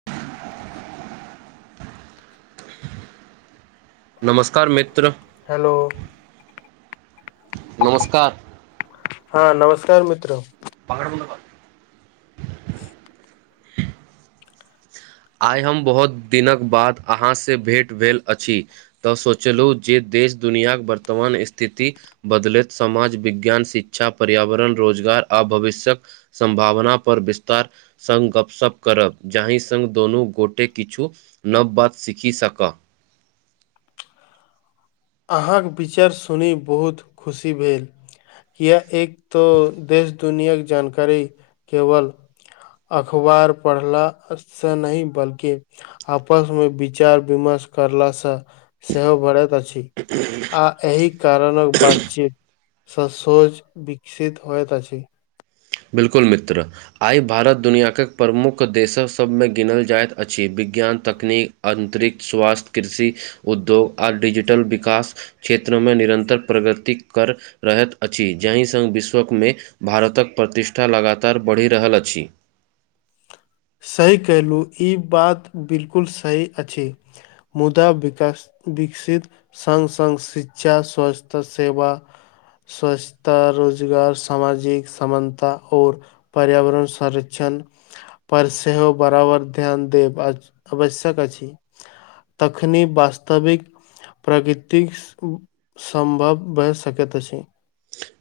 [inaudible] नमस्कार मित्र हेलो नमस्कार हँ नमस्कार मित्र बंगर बलाबाद [unintelligible] आइ हम बहुत दिनक बाद अहाँसँ भेँट भेल अछि तऽ सोचलु जे देश दुनिआके वर्तमान ईस्थिति बदलैत समाज विज्ञान शिक्षा पर्यावरण रोजगार आ भविष्यक संभावना पर विस्तार संग गपशप करब जाहिसँ सङ्ग दुनू गोटे किछु नव बात सीखि सक अहाँके विचार सुनी बहुत खुशी भेल किया एक तऽ देश आ दुनियक जानकारी केवल अखबार पढ़लासे नहि बल्कि आपसमे विचार विमर्श करलासँ सेहो बरत अछि ह [unintelligible] आ एहि कारणक बातचीत ससोज विकसित होइत अछि बिल्कुल मित्र आइ भारत दुनिआाकक प्रमुख देशसबमे गिनल जाइत अछि विज्ञान तकनी अन्तरिक्ष स्वास्थ्य कृषि उद्योग आ डिजिटल विकास क्षेत्रमे निरन्तर प्रगति कर रहैत अछि जाहि सङ्ग विश्वकमे भारतक प्रतिष्ठा लगातार बढ़ि रहल अछि सही कहलू ई बात बिल्कुल सही अछि मुदा विकास विकसित सङ्ग सङ्ग शिक्षा स्वास्थ्य सेवा स्वच्छता रोजगार सामाजिक समानता आओर पर्यावरण संरक्षण पर सेहो बराबर ध्यान देब आवश्यक अछि तखनी वास्तविक प्रगृति संभव भ सकैत अछी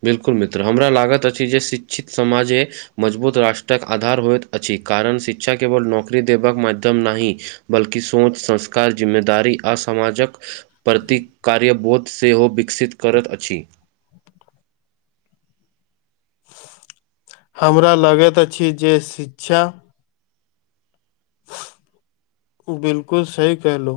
बिल्कुल मित्र हमरा लागत अछि जे शिक्षित समाजे मजबूत राष्ट्रक आधार होइत अछि कारण शिक्षा केवल नौकरी देबाक मध्यम नहि बल्कि सोच संस्कार जिम्मेदारी आसामाजक प्रति कार्यबोध सेहो विकसित करत अछि हमरा लागेत अछि जे शिक्षा ह [unintelligible] बिल्कुल सही केहलु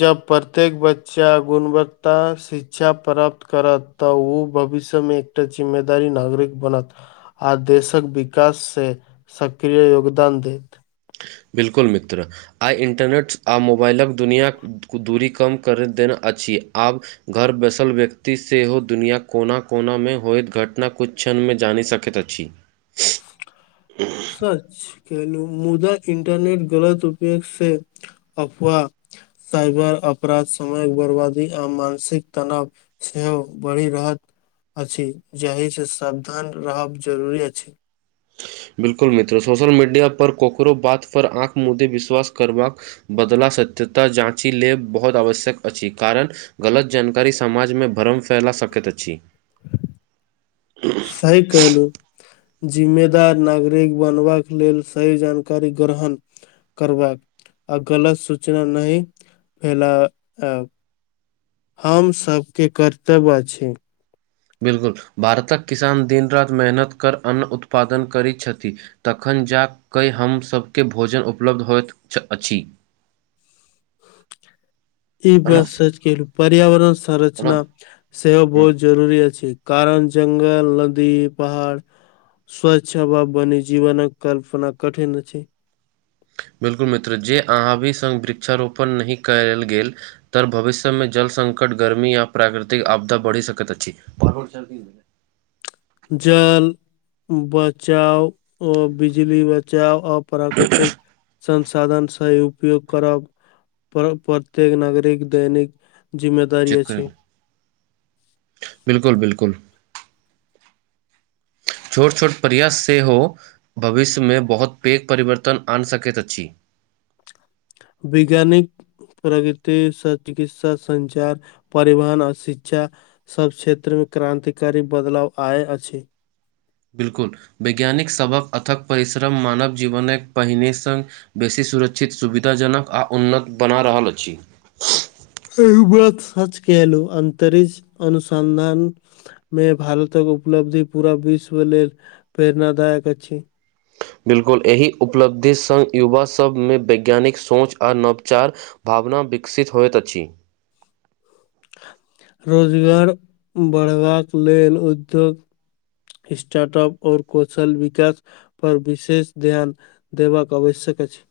जब प्रत्येक बच्चा गुणवत्ता शिच्छा प्राप्त करत। तऽ उ भविष्यमे एकटा जिम्मेदारी नागरिक बनत। आ देशक विकाससँ सक्रिय योगदान देत बिल्कुल मित्र आइ इन्टरनेट आ मोबाइलक दुनिआ दूरी कम कर देन अछि आब घर बसल व्यक्ति सेहो दुनिआँ कोना कोनामे होइत घटना कुछु क्षणमे जानि सकैत अछि सच केहलू मुदा इंटरनेट गलत उपयोग से अफवाह। साइबर अपराध समय बर्बादी आ मानसिक तनाव। सेहो बढ़ि रहत अछि जाहिसँ सावधान रहब जरुरी अछि। बिल्कुल मित्र सोशल मीडिया पर कोकरो बात पर आँख मुद्दे विश्वास करबाक। बदला सत्यता जाँची लेब बहुत आवश्यक अछि कारण। गलत जानकारी समाजमे भ्रम फैला सकैत अछि। सही कहलुॅं। जिम्मेदार नागरिक बनबाक लेल सही जानकारी गरहण। करबाक आ गलत सूचना नहि फैला एब हम सबके कर्तव अछि। बिल्कुल भारतक किसान दिन-रात मेहनत कर अन्न उत्पादन करि छथि। तखन जा कऽ हमसबके भोजन उपलब्ध होइत अछि। [inaudible] ई प्रणव बास सच कहलुॅं पर्यावरण प्रणव संरचना। सेहो हम्म, बहुत जरूरी अछि कारण जंगल, लदी, पहाड़। स्वच्छ हबा बनी जीवनक कल्पना कठिन अछी। बिल्कुल मित्र जे अहाँ भी संग वृक्षारोपण नहि कयाल गेल। तर भविष्य मे जलसंकट गर्मी या प्राकृतिक आपदा बढ़ी सकैत अछि। जल बचाउ ओ बिजली बचाउ अप प्राकृतिक संसाधन सेही उपयोग करब। पर प्रत्येक नागरिक दैनिक जिम्मेदारी अछि। बिल्कुल-बिल्कुल। छोट-छोट प्रयास सेहो। भविष्यमे बहुत पेघ परिवर्तन आनि सकैत अछि। बिज्ञानिक। प्रकृति स चिकित्सा सञ्चार परिवहन आ शिच्छा। सब क्षेत्रमे क्रान्तिकारी बदलाव आय अछि। बिल्कुल वैज्ञानिक सबक अथक परिश्रम मानव जीवनक पहिने सन बेसी सुरच्छित सुविधाजनक आ उन्नत बना रहल अछि। इह बात सच कहलु अन्तरिच्छ अनुसन्धान। मे भारतक उपलब्धि पूरा विश्व लेल प्रेरणादायक अछि। बिल्कुल एहि उपलब्धि संग युवा सबमे वैज्ञानिक सोच आ नवचार। भावना विकसित होयत अछि। रोजगार बड़बाक लेल उद्योग। स्टार्ट-अप आओर कौशल विकास। पर विशेष ध्यान देवाक आवश्यक अछि।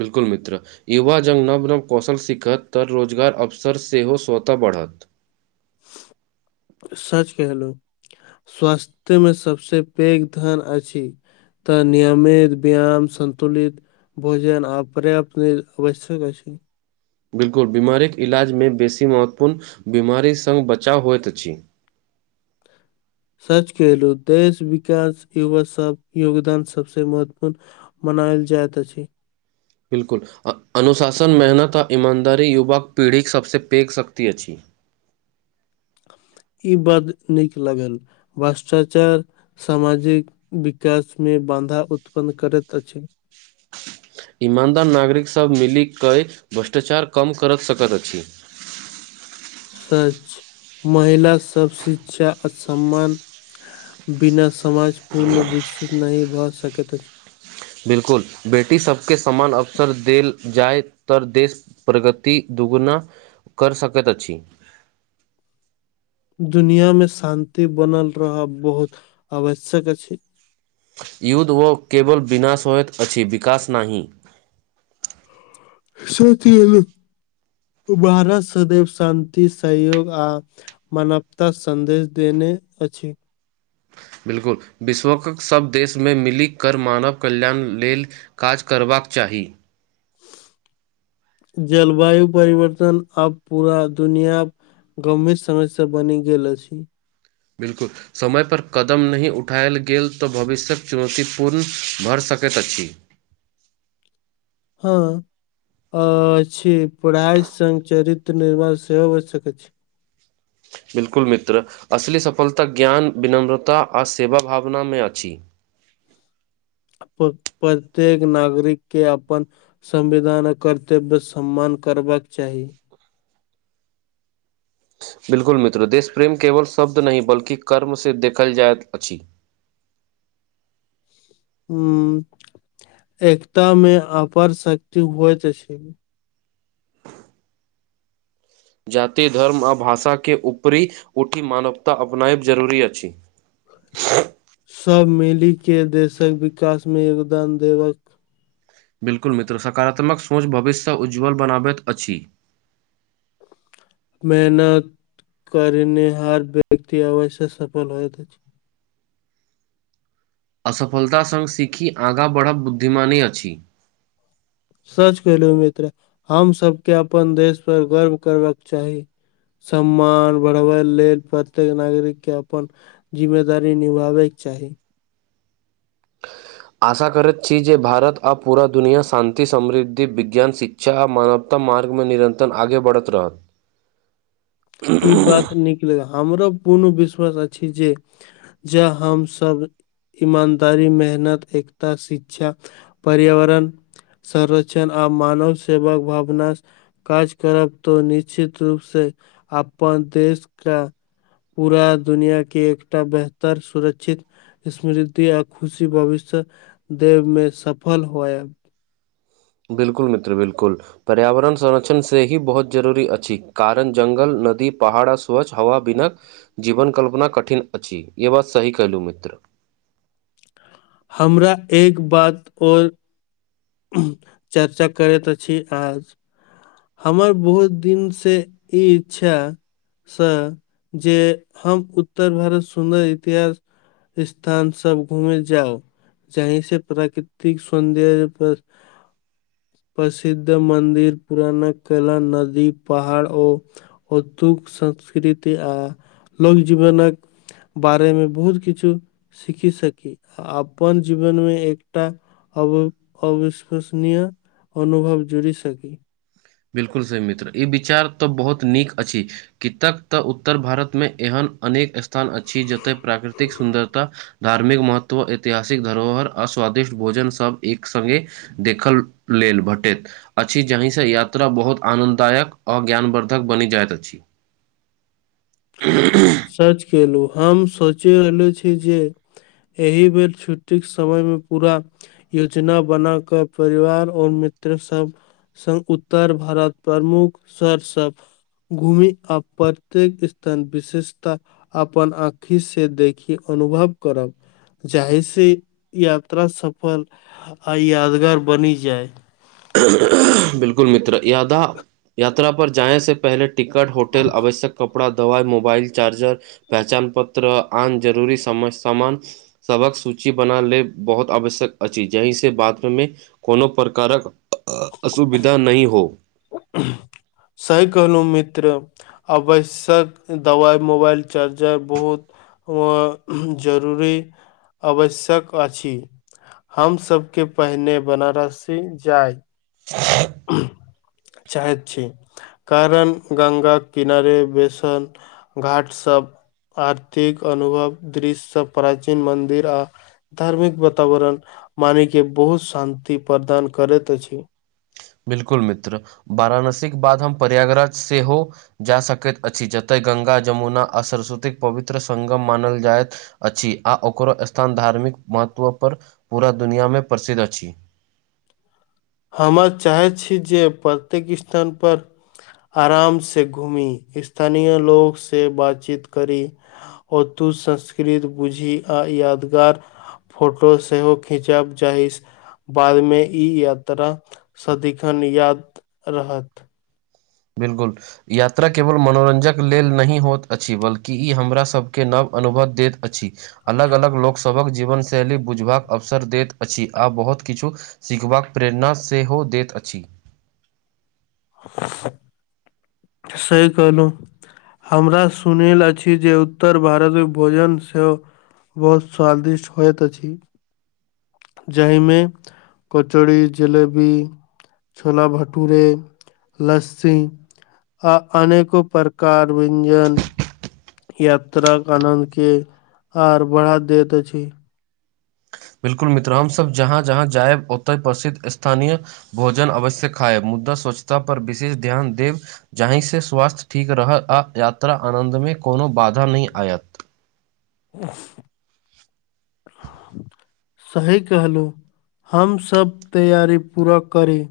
बिल्कुल मित्र। युवा जव नव-नव कौशल सीखत तऽ रोजगार अवसर सेहो स्वतः बढ़त। सच केहलुॅं। स्वास्तय मे सबसे पैघ धन अछि। तऽ नियमित व्याम सन्तुलित। भोजन आ पर्याप्त लेल आवश्यक अछि। बिल्कुल बीमारीक इलाजमे बेसी महत्वपूर्ण बीमारी सङ्ग बचाव होइत अछि। सच कहलू देश विकास युवा सब योगदान सबसे महत्वपूर्ण, मनायल जाइत अछि। बिल्कुल अनुशासन मेहनत आ ईमानदारी युवाक पीढ़ीक सबसे पेघ शक्त अछि ई बात नीक लगल भर्ष्टाचार सामाजिक विकास मे बधा उत्पन्न करैत अछि ईमानदार नागरिकसभ मिलिक कऽ भ्रष्टाचार कम करैत सकैत अछि सच महिला सभ शिक्षा आ सम्मान बिना समाज पूर्ण विकसित नहि भऽ सकैत अछि बिलकुल बेटी सबके समान अवसर देल जाय तऽ देश प्रगति दुगुना कर सकैत अछि दुनिया मे शान्ति बनल रह बहुत आवश्यक अछि युद्ध ओ केबल बिना सयत अछि विकासश नाहि [unintelligible] उ भारत सदैव शान्ति सहयोग आ मानवता सन्देश देने अछि बिलकुल विश्वक सब देशमे मिली कर मानव कल्याण लेल काज करबाक चाही जलवायु परिवर्तन अब पूरा दुनिया गम्भीर समय से बनी गेल अछि बिल्कुल समयपर कदम नहि उठाायल गेल तऽ भविष्यके चुनौतीपूर्ण भऽ सकैत अछि हँ पढ़ाई सग चरित्र निर्माण सेहो हो सकैत अछि बिल्कुल मित्र असली सफलता ज्ञान विनम्रता आ सेवा भावना में अछि प्रत्येक नागरिक के अपन संविधानक कर्तव्य सम्मान करबाक चाही बिल्कुल मित्र देश प्रेम केवल शब्द नहि कर्म से देखल जाइत अछि ह एकता मे अपार शक्ति होइत अछि जाति धर्म आ भाषाके ऊपरी उठि मानवता अपनायब जरूरी अछि सब मिली के देशक विकास मे योगदान देबाका बिल्कुल मित्र सकारात्मक सोच भविष्यसँ उज्ज्वल बनाबैत अछि मेहनत करने हर व्यक्ति अवश्य सफल होएत अछि असफलत सङ्ग सीखी आगाँ बढ़ब बुद्धिमानि अछि सच केलहुँ मित्र हम सबके अपन देश पर गर्व करबाक चाही सम्मान बढ़बै लेल प्रत्येक नागरिक के अपन जिम्मेदारी निभाबे के चाही आशा करैत छी जे भारत आ पूरा दुनिया शान्ति समृद्धि विज्ञान शिक्ष छै आ मानवता मार्गमे निरन्तर आगे बढ़त रहत ई बात नीक ल हमरा पूर्ण विश्वास अछि जे जा हमसभ ईमानदारी मेहनत एकता शिक्षा पर्यावरण संरक्षण आ मानव सेवक भावना काज करब तऽ निश्चित रूप से अपन देश कऽ पूरा दुनिया के एकटा बेहतर सुरक्षित स्मृति आ खुशी भविष्य दे में सफल होयल बिल्कुल मित्र बिल्कुल पर्यावरण संरक्षण से ही बहुत जरूरी अछि कारण जङ्ंगल नदी पहाड़ आ स्वच्छ हवा बिना जीवन कल्पना कठिन अछि ये बात सही कलहुँ मित्र हमरा एक बात आओर चर्चा करैत अछि आज हमर बहुत दिनसँ ई इच्छा सँ जे हम उत्तर भारत सुन्दर इतिहास स्थान सब घूमे जाउ जहि से प्राकृतिक सौन्दर्य पर प्रसिद्ध मन्दिर पुराना कला नदी पहाड़ ओ उद्योग संस्कृति आ लोक जीवनकक बारेमे बहुत किछु सीखी सकी आ अपन जीवनमे एकटा अव-अविश्वसनीय अनुभव जोड़ी सकी बिल्कुल सही मित्र ई विचार तऽ बहुत नीक अछि कितक तऽ उत्तर भारतमे एहन अनेक स्थान अछि जतय प्राकृतिक सुन्दरता धार्मिक महत्व ऐतिहासिक धरोहर अस्वादिष्ट भोजन सब एक संगे देखल लेल भेटैत अछि जहिसँ या- त्रा-बहुत आनन्ददायक आ ज्ञानवर्द्धक बनि जाइत अछि [unintelligible] सच केलहुँ हम सोचे रहललो छी जे एहि बेर छुट्टी के समयमे पूरा योजना बना कऽ परिवार आओर मित्र सब संग उत्तर भारत प्रमुख शहर सब घूमि आ प्रत्येक स्थान विशिष्ट ता अपन आखि से देखी अनुभव करब जाहिे से यात्रा सफल आ यादगार बनि जाय [unintelligible] बिल्कुल मित्र यादा यात्रा पर जाय से पहिले टिकट होटल आवश्यक कपड़ा दवा मोबाइल चार्जर पहचान पत्र आन जरूरी समय सामान सभक सूची बना लेले बहुत आवश्यक अछि जहिसँ बादमे कोनो प्रकारक असुविधा नहि हो सही कहलहुँ मित्र आवश्यक दबाइ मोबाइल चार्जर बहुत अ जरूरी आवश्यक अछि हमसभके पहिने बनारसी जाइ चाहैत छी कारण गंगा क किनारे बेसन घाटसभ आर्थिक अनुभव दृश्यसँ प्राचीन मन्दिर आ धार्मिक वातावरण मानी के बहुत शान्ति प्रदान करैत अछि बिल्कुल मित्र वाराणसीक के बाद हम प्रयागराज सेहो जा सकैत अछि जतय गंगा जमुना आ सरस्वतीक पवित्र संगम मानल जाइत अछि आ ओकरो स्थान धार्मिक महत्व पर पूरा दुनिया मे प्रसिद्ध अछि हमर चाहैत छी जे प्रत्येक स्थानपर आराम से घूमी स्थानीय लोग से बातचीत करी ओ दू संस्कृत बुझी आ यादगार फोटो सेहो खीचब चाही बादमे ई या- -त्रा सदिखन याद रहत बिल्कुल यात्रा केवल मनोरञ्जक लेल नहि होइत अछि बल्कि ई हमरासके नव अनुभव दैत अछि अलग अलग लोकसभक जीवन शैली बुझबाक अवसर दैत अछि आ बहुत किछु सीखबाक प्रेरणा सेहो दैत अछि [inaudible] सही कहलू हमरा सुनिला अछि जे उत्तर भारतक भोजन सँ बहुत स्वादिष्ट होइत अछि जाहिमे कचड़ी जिलेबी छोला भटूरे लस्सी आ अनेको प्रकार व्यञ्जन यात्रा आनद के आर बढ़ा दैत अछि बिल्कुल मित्र हम सब जहाँ जहाँ जायब ओतय प्रसिद्ध स्थानीय भोजन अवश्य खाए मुद्दा स्वच्छता पर विशेष ध्यान देब जाहिसँ स्वास्थ्य ठीक रहत आ यात्रा आनन्दमे कोनो बाधा नहि आयत उ [unintelligible] सही कहलहुँ हमसँभ तैयारी पूरा करी